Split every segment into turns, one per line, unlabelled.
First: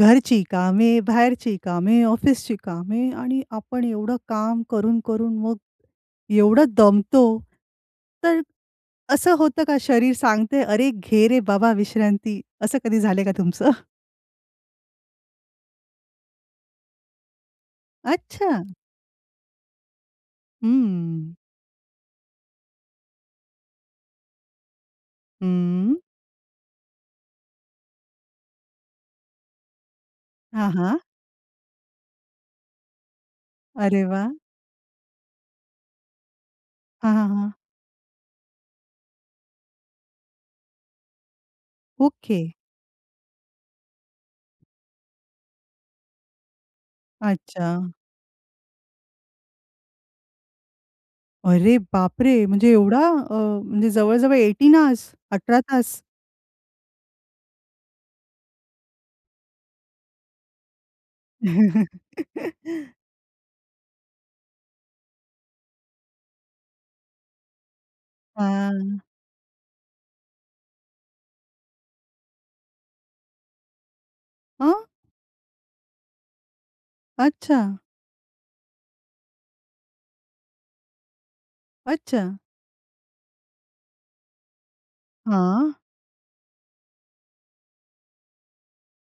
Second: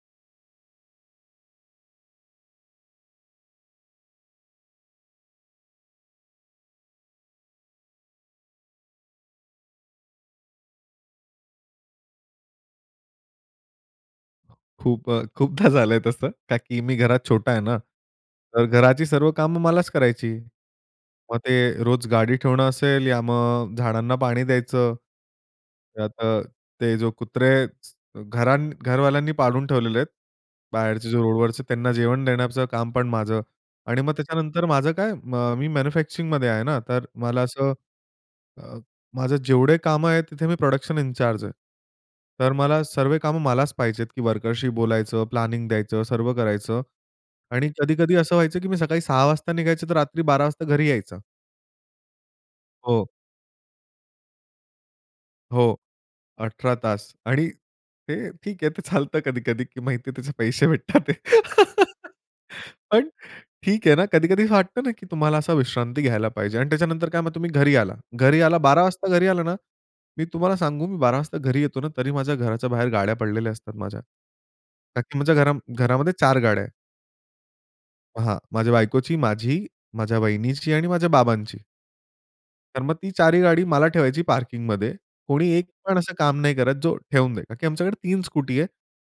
घरची कामे, बाहेरची कामे, ऑफिसची कामे. आणि आपण एवढं काम करून-करून, मग एवढं दमतो, तर असं होतं का शरीर सांगतंय, "अरे, घे रे बाबा विश्रांती." असं कधी झालंय का तुमचं?
खूप अ, खूपदा झालंय तसं. का की मी घरात छोटा आहे ना, तर
अच्छा!
घराची सर्व कामं मलाच करायची.
हम्म.
मग ते रोज गाडी ठेवणं असेल या मग अ, झाडांना पाणी द्यायचं.
हम्म.
त्यात अ, ते जो कुत्रे घरां घरवाल्यांनी पाळून ठेवलेले आहेत.
हां, हां.
बाहेरचे जे रोडवरचे त्यांना जेवण देण्याचं काम पण माझं. आणि
अरे
मग
वाह!
त्याच्यानंतर माझं काय मी मॅन्युफॅक्चरिंगमध्ये आहे ना, तर
हां, हां,
मला
हां.
असं, अ, माझं जेवढे काम आहेत, तिथे मी प्रोडक्शन इन चार्ज आहे.
ओके.
तर मला सर्वे काम मलाच पहायचेत, की वर्कर्सशी बोलायचं, प्लॅनिंग द्यायचं, सर्व करायचं. आणि
अच्छा.
कधी-कधी असं व्हायचं की मी सकाळी 6:00 वाजता निघायचं, तर रात्री 12:00 वाजता घरी यायचं.
अरे बापरे! म्हणजे एवढा
हो.
अ, म्हणजे जवळ, जवळ 18 हॉर्स, 18
हो,
तास.
18 तास. आणि ते ठीक आहे ते चालतं कधी-कधी. माहिती आहे की त्याचे पैसे भेटतात ते. पण ठीक आहे ना, कधी-कधी असं वाटतं ना, की तुम्हाला असा विश्रांती घ्यायला पाहिजे. आणि त्याच्यानंतर काय मग तुम्ही घरी आला. घरी आला 12:00
हां.
वाजता घरी आला ना, मी तुम्हाला सांगू मी 12:00 वाजता घरी येतो ना, तरी माझ्या घराच्या बाहेर गाड्या पडलेल्या असतात माझ्या.
अ
का की म्हणजे घरा घरामध्ये 4 गाड्या आहेत.
अच्छा.
हां, माझ्या बायकोची माझी, माझ्या वहिनीची आणि माझ्या बाबांची.
अच्छा.
तर मग ती 4 ही गाडी मला ठेवायची पार्किंगमध्ये. कोणी एक
हां.
पण असं काम नाही करत, जो ठेवून देतं. का की आमच्याकडे 3 स्कूटी आहे.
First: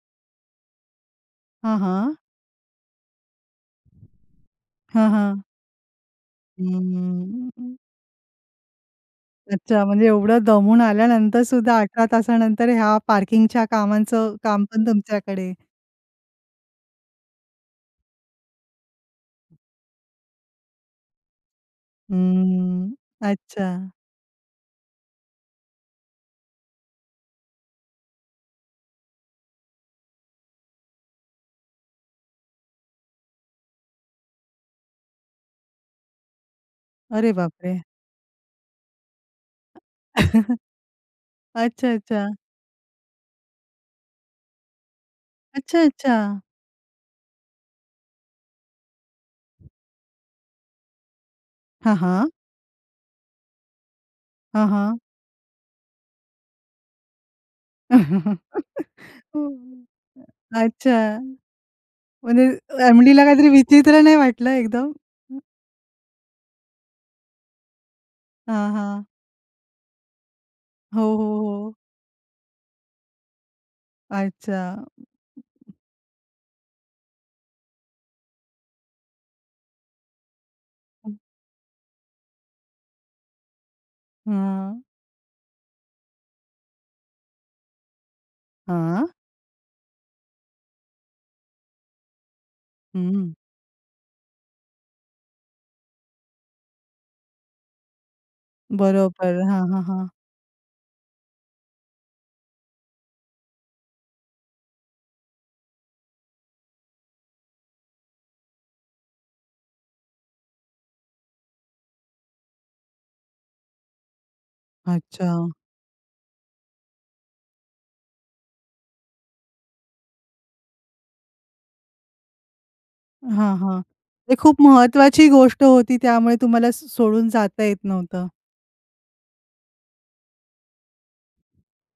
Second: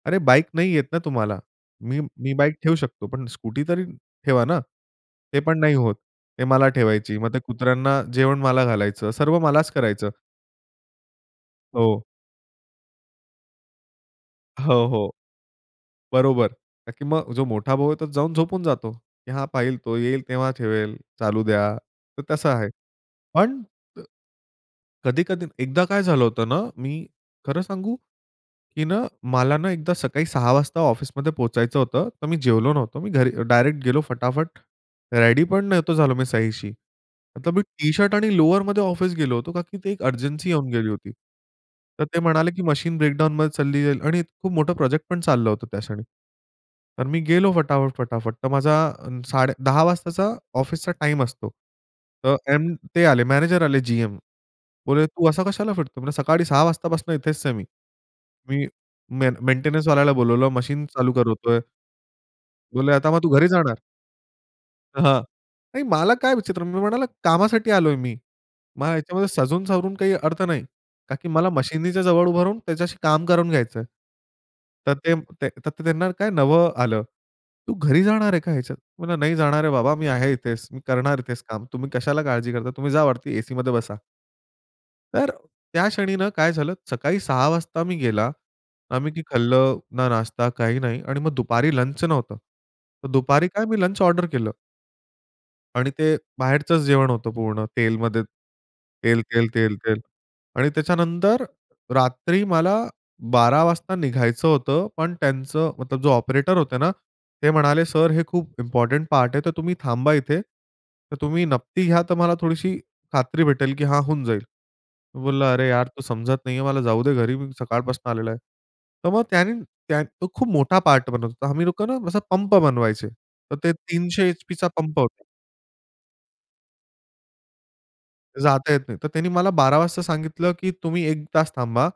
अरे बाईक नाही येत ना तुम्हाला.
हां,
मी
हां.
मी बाईक ठेऊ शकतो, पण स्कूटी तरी ठेवा ना,
हां, हां.
ते पण नाही होतं. ते
हं,
मला ठेवायची,
हं,
मग ते
हं, हं.
कुत्र्यांना जेवण मला घालायचं, सर्व मलाच
अच्छा, म्हणजे
करायचं.
एवढं दमून आल्यानंतर सुद्धा
हो.
18 तासानंतर, ह्या पार्किंगच्या कामाचं
अ,
काम
हो,
पण
हो.
तुमच्याकडे.
बरोबर. का की मग जो मोठा भाऊ आहे तो जाऊन झोपून जातो. की हा पाहिल, तो येईल तेव्हा ठेवेल. चालू द्या तर तसं आहे.
हम्म.
पण
अच्छा.
कधी-कधी एकदा काय झालं होतं ना, मी खरं सांगू, की ना मला ना एकदा सकाळी 6:00 वाजता ऑफिसमध्ये पोहोचायचं होतं तर मी जेवलो नव्हतो. मी घरी डायरेक्ट गेलो फटाफट रेडी पण नव्हतो झालो मी सहीशी.
अरे
आता
बाप
मी
रे!
टी-शर्ट आणि लोवरमध्ये ऑफिस गेलो होतो, का की ती एक अर्जन्सी येऊन गेली होती. तर ते
अच्छा-अच्छा.
म्हणाले की मशीन ब्रेकडाउनमध्ये चालली जाईल आणि खूप मोठं प्रोजेक्ट पण चाललं होतं
अच्छा,
त्याक्षणी.
अच्छा.
तर मी गेलो फटाफट, फटाफट, तर माझा साडे 10:00 वाजताचा ऑफिसचा टाईम असतो.
हां, हां.
तर एम ते आले मॅनेजर आले जी-एम.
हां, हां.
बोलले, "तू असा कशाला फिरतो?" म्हंटलो, "सकाळी 6:00 वाजतापासून इथेच आहे मी, मी में
हो.
मेंटेनन्स
अं,
वाल्याला बोलावलं, मशीन चालू
अच्छा,
करतोय."
म्हणजे
बोलले, "आता मग
एम-डीला
तू घरी
काहीतरी
जाणार?"
विचित्र नाही वाटलं एकदम?
हां. नाही मला काय विचित्र. मी म्हणालो, "कामासाठी आलोय मी."
हां,
मला
हां.
ह्याच्यामध्ये सजून सावरून काही अर्थ नाही.
हो,
का
हो,
की मला
हो.
मशिनीच्या जवळ उभं राहून त्याच्याशी काम करून घ्यायच आहे.
अच्छा. अं,
तर
अं,
ते तर
अं.
त्यांना काय नवलं आलं. "तू घरी जाणार आहे का ह्याच्यात?" म्हणलं, "नाही जाणार आहे बाबा, मी आहे इथेच, मी
हं.
करणार इथेच काम तुम्ही कशाला काळजी करता? तुम्ही जा वरती ए-सीमध्ये बसा."
हां.
तर त्या क्षणी ना काय झालं, सकाळी 6:00 वाजता मी गेला.
हां.
आम्ही की खाल्लं, ना नाश्ता काही नाही. आणि मग दुपारी लंच नव्हतं. मग
हं.
दुपारी काय मी लंच ऑर्डर केलं. आणि ते बाहेरचंच जेवण होतं पूर्ण. तेलमध्ये. तेल,
बरोबर.
तेल,
हां,
तेल,
हां,
तेल.
हां.
आणि त्याच्यानंतर रात्री मला 12:00 वाजता निघायचं होतं. पण त्यांचं मतलब जो ऑपरेटर होते ना, ते म्हणाले, "सर हे खूप इम्पोर्टंट पार्ट आहे. तर तुम्ही थांबा इथे. तर तुम्ही नपती घ्या तर मला थोडीशी खात्री भेटेल की हां होऊन जाईल." मी
अच्छा.
बोलला, "अरे यार तू समजत नाही आहे, मला जाऊ दे घरी. मी सकाळपासनं आलेलो आहे." तर मग त्यांनी त्यां तो खूप मोठा पार्ट बनवत होता. आम्ही लोकं ना असा पंप बनवायचे.
हां,
तर ते
हां.
300
ते खूप
एचपीचा पंप होता.
महत्वाची गोष्ट होती त्यामुळे तुम्हाला स सोडून जाता येत नव्हतं.
जाता येत नाही. तर त्यानी मला 12:00 वाजता सांगितलं की "तुम्ही 1 तास थांबा."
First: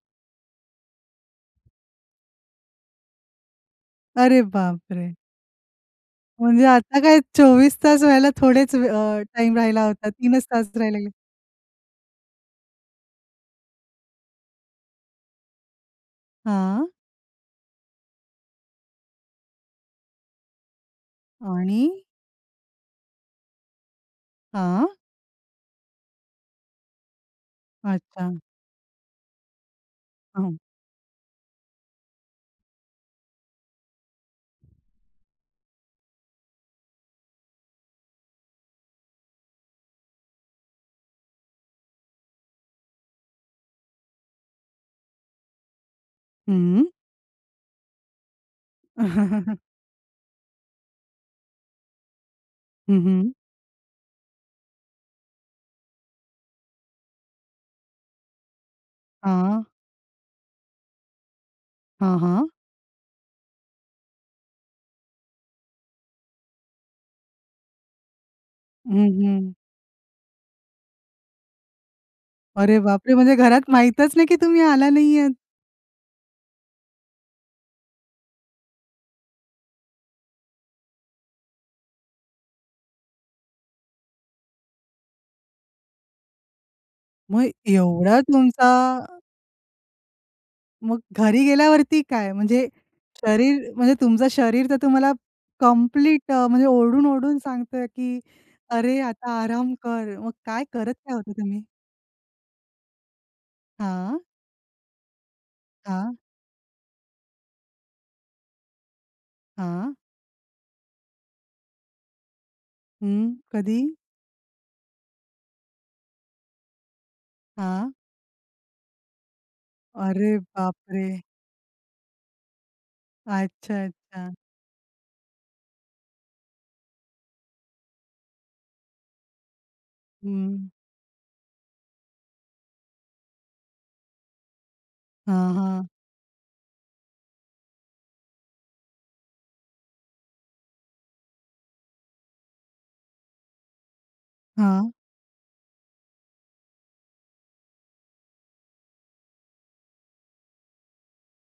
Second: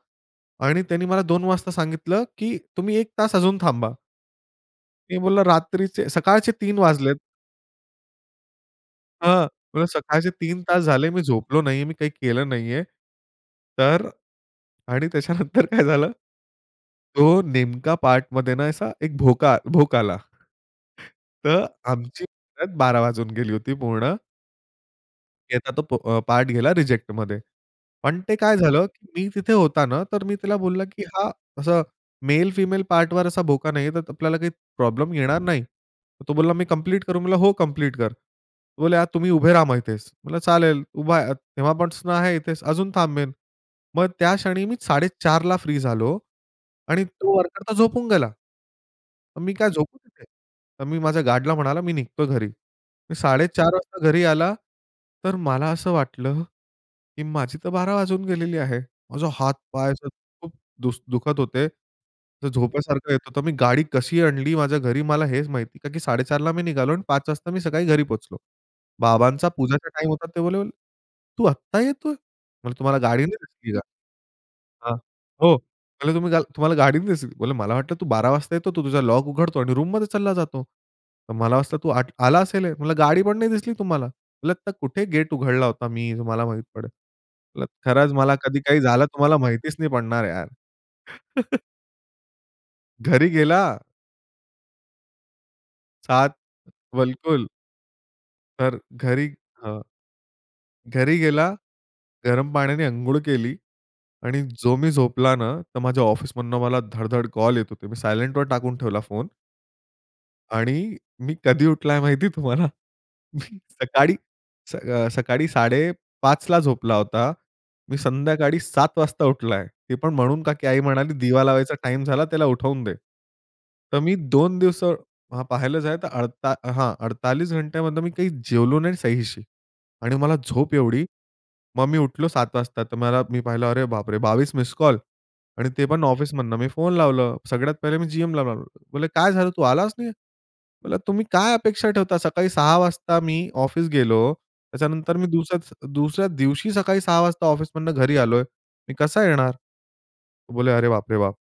आणि त्यानी मला 2:00 वाजता सांगितलं की "तुम्ही 1 तास अजून थांबा."
अरे बाप रे!
मी बोलला रात्रीचे सकाळचे
म्हणजे
3:00
आता
वाजलेत
काय 24 तास व्हायला थोडेच वे अ,
हां. मी
टाईम राहिला
बोलला
होता.
सकाळचे
3च
3
तास
तास
राहिलेले.
झाले मी झोपलो नाही आहे, मी काही केलं नाही आहे. तर आणि त्याच्यानंतर काय झालं
हां?
तो नेमका पार्टमध्ये ना असा एक भोका भोक आला. तर
आणि?
आमची परत बारा वाजून गेली होती पूर्ण.
हां.
त्याचा तो प अ, पार्ट गेला रिजेक्टमध्ये. पण ते
अच्छा.
काय झालं की मी तिथे होताना तर मी
हां.
तिला बोलला की हा असं मेल-फिमेल पार्टवर असा बोका नाहीये तर आपल्याला काही प्रॉब्लेम येणार नाही. तो बोलला, "मी कंप्लीट करू?" म्हणलं, "हो कंप्लीट कर." तर बोलले, "आ तुम्ही उभे रहा मग इथेच." म्हणलं चालेल उभा आहे. तेव्हापासून आहे इथेच अजून थांबेल. मग त्या क्षणी मी 4:30 ला फ्री झालो
हं.
आणि तो वर्कर तर झोपून गेला. मग मी काय झोपू तिथे? तर मी माझ्या गार्डला म्हणाला मी निघतो घरी.
हं,
मी
हं.
4:30 वाजता घरी आला. तर मला असं वाटलं की माझी तर बारा वाजून गेलेले आहे. माझा
हां.
हातपाय असं खूप दुस दुखत होते.
हां, हां.
झोपासारखं येत होतं. मी गाडी कशी आणली माझ्या घरी मला हेच माहित नाही. का की 4:30 ला मी निघालो आणि पाच वाजता मी सकाळी घरी पोहोचलो.
हं,
बाबांचा
हं.
पूजेचा टाईम होता. ते बोलले, "तू आता येतोय?" म्हंटलं,
अरे
"तुम्हाला
बापरे!
गाडी
म्हणजे
नाही
घरात
दिसली का?"
माहीतच नाही की तुम्ही आला
हां.
नाहीयेत.
हो म्हणले, तुम्ही तुम्हाला गाडी नाही दिसली? "मला वाटतं तू 12:00 वाजता येतो तू तुझा लॉक उघडतो आणि रूममध्ये चालला जातो. तर मला वाटतं तू आला असेल." म्हणलं, "गाडी पण नाही दिसली तुम्हाला. म्हणलं आता कुठे गेट उघडला होता मी तुम्हाला माहीत पडलं.
मग
म्हंटलं खरंच
एवढा
मला कधी
तुमचा
काही झालं तुम्हाला माहितीच नाही पडणार यार."
मग घरी गेल्यावरती काय? म्हणजे
घरी गेला
शरीर म्हणजे तुमचं शरीर तर तुम्हाला कंप्लीट
7
अ, म्हणजे ओरडून ओरडून
बिलकुल.
सांगतय की
तर
अरे
घरी
आता आराम
हं.
कर. मग काय करत काय
घरी
होता
गेला,
तुम्ही?
गरम पाण्याने अंघोळ केली
हां.
आणि जो मी झोपला ना तर माझ्या
हां.
ऑफिसमधनं मला धडधड कॉल येत होते. मी सायलेंटवर टाकून ठेवला फोन.
हां.
आणि मी कधी उठलाय माहिती तुम्हाला?
हम्म,
मी
कधी?
सकाळी अ, सकाळी 5:30 ला झोपला होता,
हां.
मी संध्याकाळी 7:00 वाजता उठलाय. ते पण
अरे
म्हणून का की
बाप
आई
रे!
म्हणाली," दिवा लावायचा टाईम झाला त्याला उठवून दे."
अच्छा.
तर मी
अच्छा.
2 दिवस पाहिलं जर, अडता हां 48 घंट्यामध्ये मी काही जेवलो नाही सहीशी आणि मला
हं.
झोप एवढी. मग मी उठलो 7:00 वाजता, तर मला मी पाहिलं, अरे बापरे! 22 मिस्ड कॉल
हां,
आणि ते
हां.
पण ऑफिसमधनं मी फोन लावलं. सगळ्यात पहिले मी जी-एमला म्हणले, "काय झालं? तू आलास नाही." म्हणलं "तुम्ही काय अपेक्षा ठेवता? सकाळी 6 वाजता मी ऑफिस गेलो.
हां.
त्याच्यानंतर मी दुसऱ्या, दुसऱ्या दिवशी सकाळी 6 वाजता ऑफिसमधनं घरी आलोय. मी कसा येणार?" बोले, "अरे बाप रे! बाप."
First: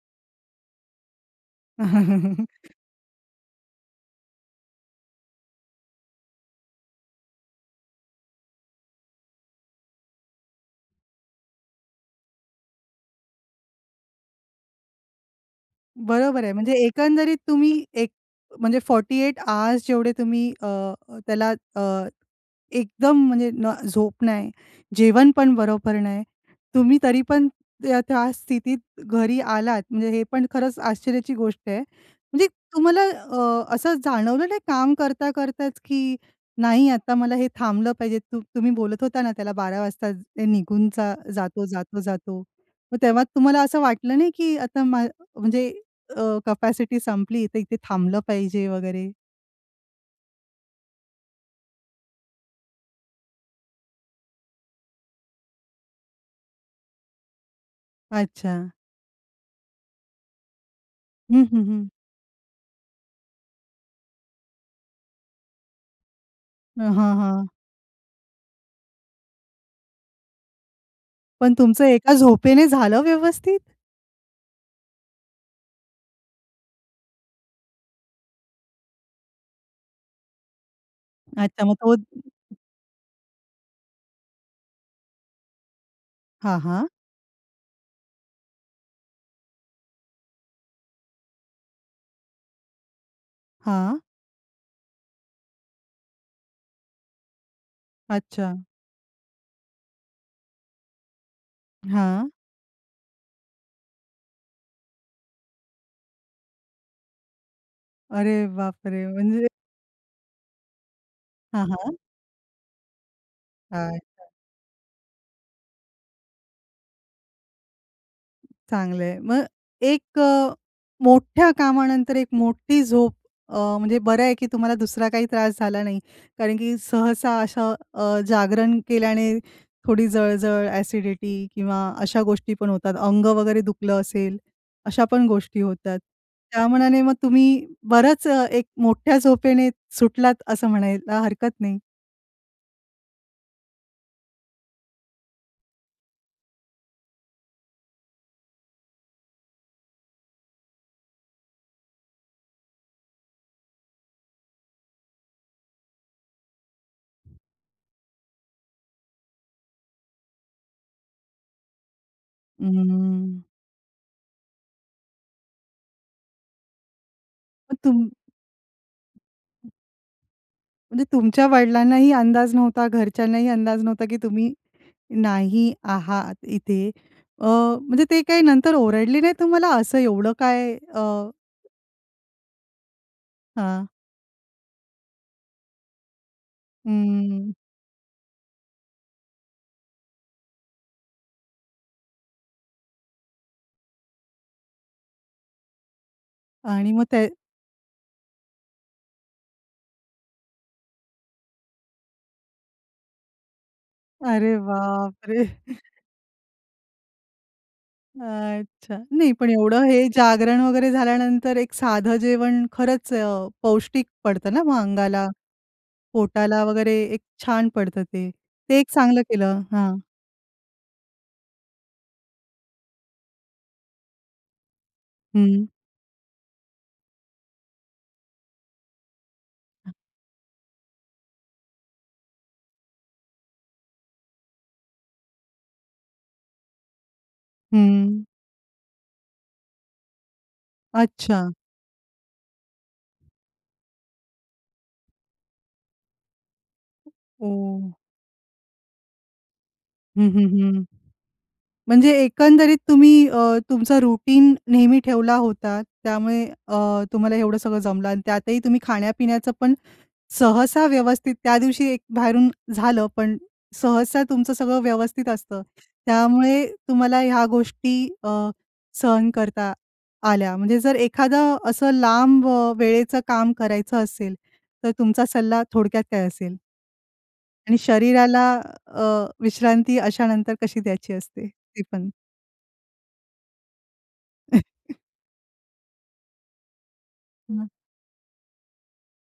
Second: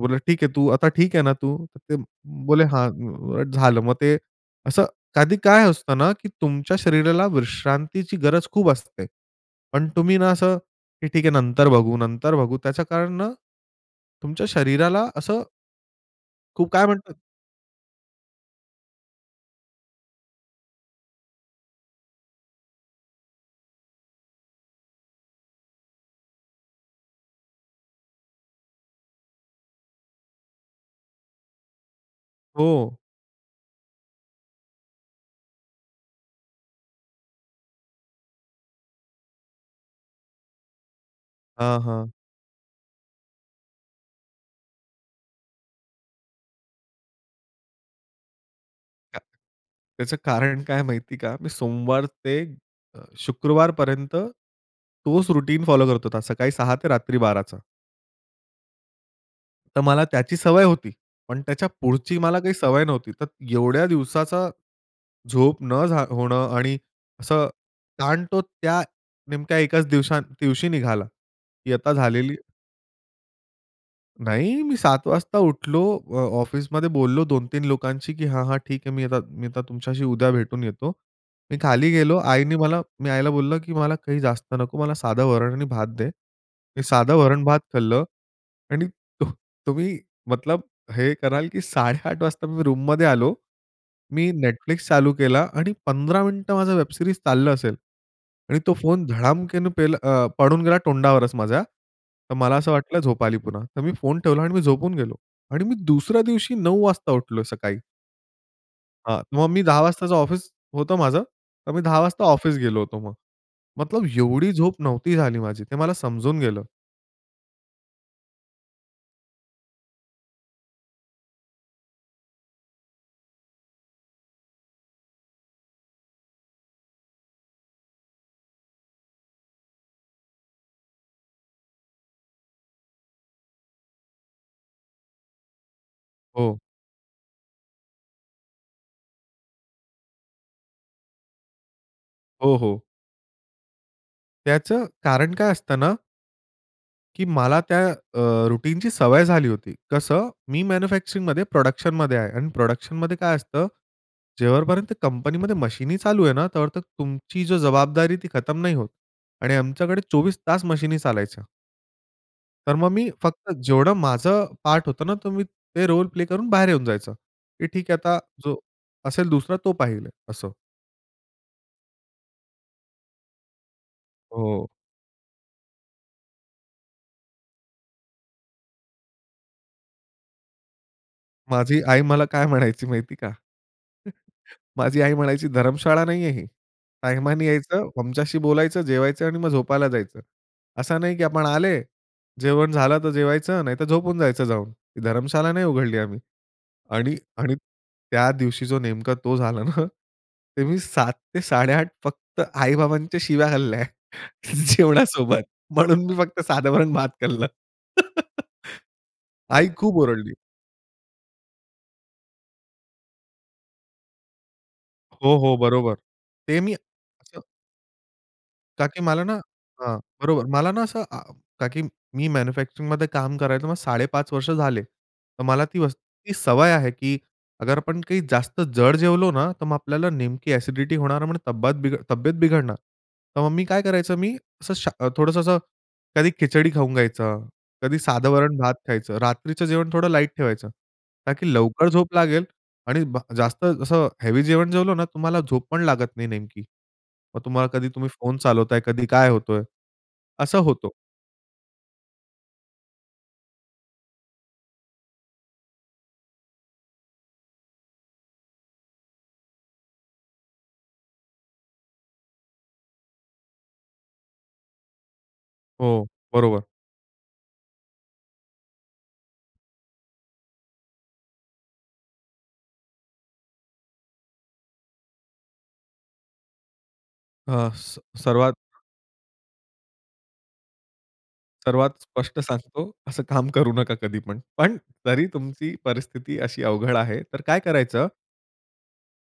बोलले, "ठीक आहे, तू आता ठीक आहे ना तू?" बोले, "हां" झालं. मग, ते असं कधी काय असतं ना, की तुमच्या शरीराला विश्रांतीची गरज खूप असते. पण तुम्ही ना असं की ठीक आहे नंतर बघू, नंतर बघू. त्याच्या कारण ना तुमच्या शरीराला असं
बरोबर आहे.
खु
म्हणजे
काय म्हणते?
एकंदरीत तुम्ही एक म्हणजे 48 आर्स जेवढे तुम्ही अ, त्याला अ, एकदम म्हणजे न झोप नाही, जेवण पण बरोबर नाही, तुम्ही तरी पण त्या, त्या स्थितीत घरी आलात म्हणजे हे पण खरंच आश्चर्याची गोष्ट आहे. म्हणजे
हो.
तुम्हाला अ, असं जाणवलं नाही काम करता करताच, की नाही आता मला हे थांबलं पाहिजे, त तुम्ही बोलत होता ना त्याला 12 वाजता निघून ज जातो,
हां,
जातो,
हां.
जातो; मग तेव्हा तुम्हाला असं वाटलं नाही की आता म्हणजे अ, कॅपॅसिटी संपली इथं, इथे थांबलं पाहिजे वगैरे?
[unintelligible] त्याचं कारण काय माहिती आहे का? मी सोमवार ते अ, शुक्रवार पर्यंत तोच रुटीन फॉलो करत होता. सकाळी 6 ते रात्री 12 चा.
अच्छा.
तर मला त्याची सवय होती. पण
हं, हं,
त्याच्या
हं.
पुढची मला काही सवय नव्हती. तर एवढ्या दिवसाचा झोप न झा होणं आणि
हां, हां,
असं,
हां.
ताण तो त्या नेमक्या एकाच दिवसा दिवशी निघाला.
पण
की
तुमचं
आता
एका
झालेली
झोपेने झालं व्यवस्थित?
नाही, मी 7:00 वाजता उठलो, अ, ऑफिसमध्ये बोललो 2-3 लोकांशी, की "हां, हां, ठीक आहे, मी आता मी आता तुमच्याशी उद्या भेटून येतो." मी
अच्छा मग
खाली
तो
गेलो,
[unintelligible]
आईने मला मी आईला बोललं की "मला काही जास्त नको, मला साधं वरण आणि भात दे."
हां,
मी
हां.
साधं वरण-भात खाल्लं. आणि तो तुम्ही, मतलब हे कराल की 8:30 वाजता मी रूममध्ये आलो,
हां.
मी Netflix चालू केला, आणि 15 मिनिटं माझं वेब सीरीज चाललं असेल.
अच्छा.
आणि तो फोन धडामकेने पेल अ, पडून गेला तोंडावरचं माझ्या.
हां.
तर मला असं वाटलं झोप आली पुन्हा. तर मी फोन ठेवला आणि मी झोपून गेलो. आणि मी दुसऱ्या दिवशी 9:00 वाजता उठलो सकाळी.
अरे, बापरे!
हां.
म्हणजे
मग मी 10:00 वाजताचं ऑफिस होतं माझं,
हां,
तर मी
हां.
10:00 वाजता ऑफिस गेलो होतो मग. मतलब
अच्छा.
एवढी झोप नव्हती झाली माझी, ते मला समजून गेलं.
चांगल आहे. मग एक अ, मोठ्या कामानंतर एक मोठी झोप, अ, म्हणजे बरं आहे की तुम्हाला दुसरा काही त्रास झाला नाही. कारण की सहसा अशा अ, जागरण केल्याने थोडी जळजळ, ॲसिडिटी किंवा अशा गोष्टी पण होतात. अंग वगैरे दुखलं असेल, अशा पण गोष्टी होतात.
हो.
त्या मानाने मग तुम्ही बरंच एक मोठ्या झोपेने, सुटलात असं म्हणायला हरकत नाही.
हो, हो. त्याचं कारण काय असत ना की मला त्या अ, रूटीनची सवय झाली होती. कसं? मी मॅन्युफॅक्चरिंगमध्ये प्रोडक्शनमध्ये आहे आणि प्रोडक्शनमध्ये काय असतं, जेव्हापर्यंत कंपनीमध्ये मशीनी चालू आहे ना, तेव्हा तर तुमची जबाबदारी ती खतम नाही होत. आणि आमच्याकडे 24 तास मशीनी चालायच्या. तर मग मी
हम्म.
फक्त जेवढं माझं पार्ट होतं ना, तर मी ते रोल प्ले करून बाहेर येऊन जायचं. की
मग
ठीक आहे
तुम
आता जो असेल दुसरा, तो पाहिल असं.
म्हणजे तुमच्या वडिलांनाही अंदाज नव्हता, घरच्यांनाही अंदाज नव्हता की तुम्ही
हो.
नाही आहात इथे अ, म्हणजे ते काही नंतर ओरडले नाही तुम्हाला? असं एवढं काय अ
माझी आई मला काय म्हणायची माहिती आहे का?
हां.
माझी आई म्हणायची, "धर्मशाळा नाहीये ही. टाईमानी
हम्म.
यायचं, आमच्याशी बोलायचं, जेवायचं, आणि मग झोपायला जायचं. असा नाही की आपण आले, जेवण झालं तर जेवायचं नाहीतर झोपून जायचं जाऊन. ही धर्मशाला नाही उघडली आम्ही."
आणि मग
आणि
ते
आणि त्या दिवशी जो नेमका तो झाला ना ते मी 7:00-8:30 फक्त आई-बाबांच्या शिव्या खाल्ल्या
अरे बाप
जेवणासोबत.
रे!
म्हणून मी फक्त साध वरण-भात खाल्लं.
अच्छा, नाही पण
आई
एवढं
खूप
हे
ओरडली.
जागरण वगैरे झाल्यानंतर एक साधं जेवण खरंच अ, पौष्टिक पडतं ना मग अंगाला.
हो, हो. बरोबर. ते
पोटाला
मी.
वगैरे एक छान पडतं ते. ते
का
एक
की
चांगलं
मला ना
केलं
हां,
हां.
बरोबर मला ना असं अ, की मी मॅन्युफॅक्चरिंगमध्ये काम करायचो. मग 5.5 वर्ष झाले. तर मला
हं.
ती [unintelligible] इतकी सवय आहे की अगर आपण काही जास्त जड जेवलो ना, तर मग आपल्याला नेमकी ॲसिडिटी होणार, म्हणून तब्बात तब्येत बिघडणार, तर मग मी काय करायचं मी असं शा थोडंसं असं कधी खिचडी खाऊन घ्यायचं, कधी
हम्म.
साध वरण-भात खायचं, रात्रीचं जेवण थोडं लाईट ठेवायचं. का
अच्छा.
की लवकर झोप लागेल आणि ब, जास्त असं हेवी जेवण जेवलं ना, तुम्हाला झोप पण लागत नाही नेमकी. मग तुम्हाला कधी
ओ.
तुम्ही फोन चालवताय, कधी काय होतोय,
हं, हं,
असं
हं.
होतो.
म्हणजे एकंदरीत तुम्ही अ, तुमचं रूटीन नेहमी ठेवला होता. त्यामुळे अ, तुम्हाला एवढं सगळं जमलं आणि त्यातही तुम्ही खाण्या-पिण्याचं पण सहसा व्यवस्थित, त्या दिवशी एक बाहेरून झालं. पण सहसा तुमचं सगळं व्यवस्थित असतं.
हो बरोबर.
त्यामुळे तुम्हाला ह्या गोष्टी अ, सहन करता आल्या. म्हणजे जर एखादं असं लांब अ, वेळेचं काम करायचं असेल, तर तुमचा सल्ला थोडक्यात काय असेल?
अ,
आणि
स
शरीराला
सर्वात
अ, विश्रांती अशा नंतर कशी द्यायची असते, ते
सर्वात
पण?
स्पष्ट सांगतो असं काम करू नका कधीपण. पण जरी तुमची परिस्थिती अशी अवघड आहे तर काय
हं.
करायचं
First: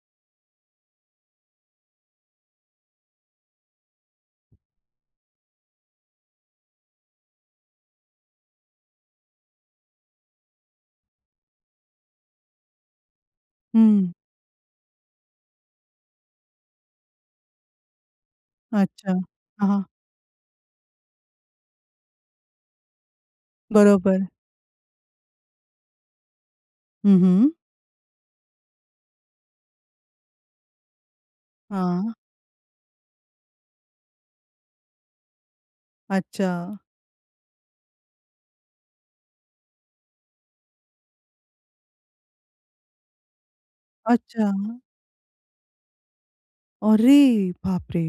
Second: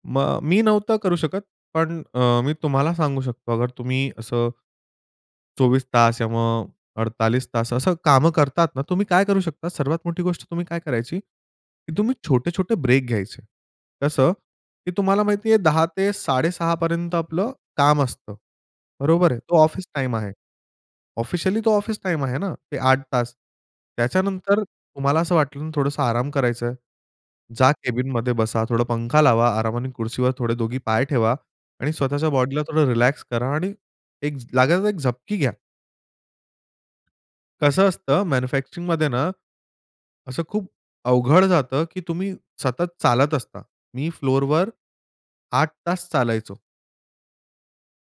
मग मी नव्हतं करू शकत पण अ, मी तुम्हाला सांगू शकतो अगर तुम्ही असं. 24 तास किंवा मग 48 तास असं कामं करतात ना, तुम्ही काय करू शकता सर्वात मोठी गोष्ट तुम्ही काय करायची? की तुम्ही छोटे-छोटे ब्रेक घ्यायचे.
हं.
कसं की तुम्हाला माहिती आहे 10:00 ते 6:30 पर्यंत आपलं काम असतं.
अच्छा,
बरोबर आहे तो
हां,
ऑफिस
हां.
टाईम आहे. ऑफिशियली तो ऑफिस टाईम आहे ना, ते 8 तास.
बरोबर.
त्याच्यानंतर तुम्हाला असं वाटलं ना थोडंसं आराम करायचं आहे.
हं, हं.
जा कॅबिनमध्ये बसा, थोडा पंखा लावा आरामाने खुर्चीवर थोडे दोघी पाय ठेवा आणि
हां.
स्वतःच्या बॉडीला थोडं रिलॅक्स करा आणि 1 लागायचं तर एक झपकी घ्या.
अच्छा.
कसं असतं मॅन्युफॅक्चरिंगमध्ये ना, असं खूप अवघड जातं की तुम्ही सतत चालत असता. मी
अच्छा.
फ्लोअरवर 8 तास चालायचो.
अरे बाप रे!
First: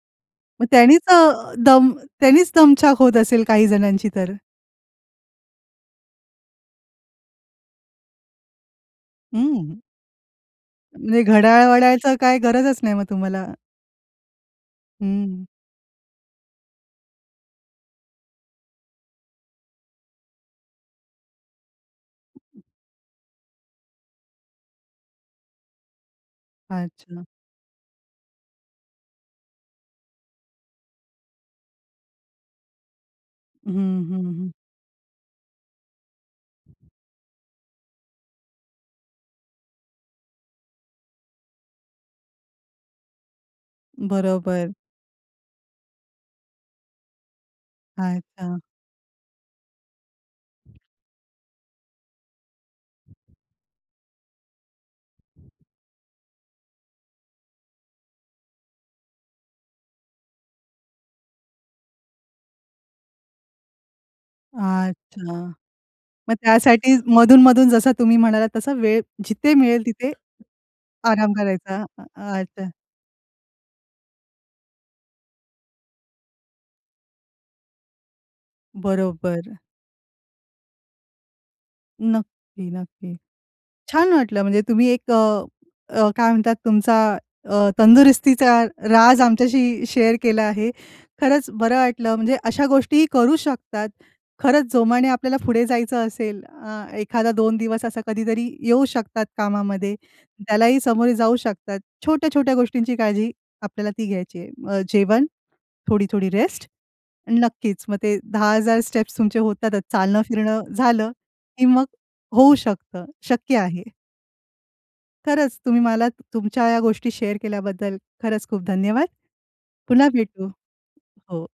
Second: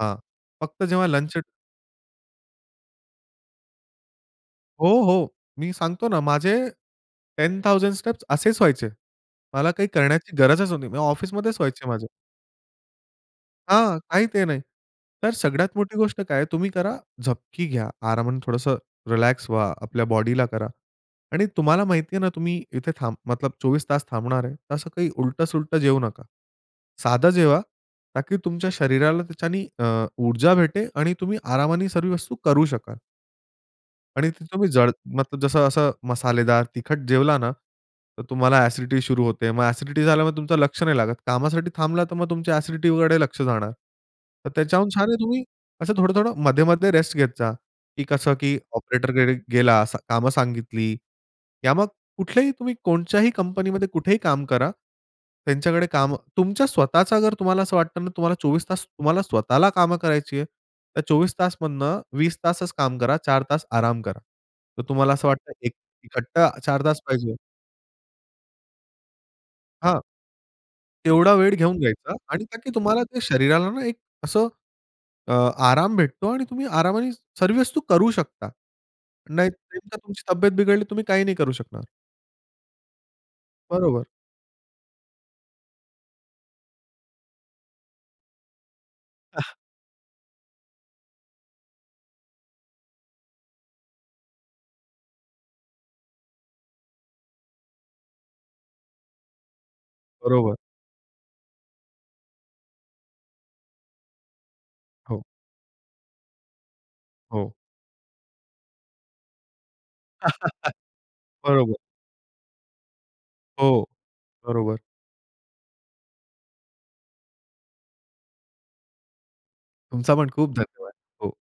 हा
मग
फक्त
त्यानीच
जेव्हा लंच अ
अ, दम त्यांनीच दमछाक होत असेल काही जणांची तर?
हो, हो. मी सांगतो ना माझे 10,000 स्टेप्स असेच व्हायचे. मला
हं.
काही करण्याची गरजच नाही. म्हणजे
म्हणजे
ऑफिसमध्येच व्हायचे माझे.
घड्याळ-वडाळ्याच काय गरजच नाही मग तुम्हाला.
हां. काही ते नाही. तर
हं.
सगळ्यात मोठी गोष्ट काय आहे तुम्ही करा झपकी घ्या आरामाने थोडंसं रिलॅक्स व्हा आपल्या बॉडीला करा आणि तुम्हाला माहिती आहे ना
[unintelligible]
तुम्ही इथे थांब मतलब 24 तास थांबणार आहे तर असं काही उलटं-सुलटं जेऊ नका.
अच्छा.
साधं जेवा ताकी तुमच्या शरीराला त्याच्याने अ, ऊर्जा भेटे आणि तुम्ही आरामाने सर्व वस्तू करू शकाल.
हं, हं,
आणि जर
हं.
तुम्ही जड मतलब जसं असं मसालेदार तिखट जेवला ना तर तुम्हाला ॲसिडिटी सुरू होते. मग ॲसिडिटी झाल्यामुळे तुमचं लक्ष नाही लागत. कामासाठी थांबला तर मग तुमच्या ॲसिडिटीकडे लक्ष जाणार. तर
बरोबर.
त्याच्याहून छान आहे तुम्ही असं थोडं-थोडं मध्ये-मध्ये रेस्ट घेत जा की कसं
अच्छा.
की ऑपरेटरकडे गेला, कामं सांगितली. या मग कुठलेही तुम्ही कोणच्याही कंपनीमध्ये कुठेही काम करा. त्यांच्याकडे काम तुमच्या स्वतःचा जर तुम्हाला असं वाटतं ना तुम्हाला 24 तास तुम्हाला स्वतःला कामं करायची आहे तर 24 तास मधनं 20 तासच काम करा, 4 तास आराम करा. तर तुम्हाला असं
अच्छा.
वाटतं एक
मग
इकट्टा 4
त्यासाठी
तास पाहिजे
मधून-मधून जसं तुम्ही म्हणालात तसा वेळ जिथे मिळेल
हां.
तिथे आराम
तेवढा वेळ घेऊन
करायचा.
घ्यायचा आणि का
अच्छा.
की तुम्हाला ते शरीराला ना एक असं अ, आराम भेटतो आणि तुम्ही आरामाने सर्व वस्तू करू शकता. नाही,
बरोबर.
नेमका तुमची तब्येत बिघडली तुम्ही काही नाही करू शकणार.
नक्की, नक्की.
बरोबर.
छान वाटलं म्हणजे तुम्ही एक अ, अ, काय म्हणतात तुमचा अ, तंदुरुस्तीचा राज आमच्याशी शेअर केला आहे. खरंच बरं वाटलं. म्हणजे अशा गोष्टीही करू शकतात. खरंच जोमाने आपल्याला पुढे जायचं असेल अ, एखादा दोन दिवस असा कधीतरी येऊ शकतात कामामध्ये.
बरोबर.
त्यालाही सामोरे जाऊ शकतात. छोट्या-छोट्या गोष्टींची काळजी आपल्याला ती घ्यायची आहे. अ,
हो.
जेवण, थोडी-थोडी रेस्ट आणि
हो.
नक्कीच मग ते 10,000 स्टेप्स तुमचे होतातच चालणं, फिरणं झालं की
बरोबर.
मग होऊ शकतं. शक्य आहे.
हो. बरोबर.
खरंच तुम्ही मला तुमच्या ह्या गोष्टी शेअर केल्याबद्दल खरंच खूप धन्यवाद. पुन्हा
तुमचा पण
भेटू.
खूप धन्यवाद. हो.
हो.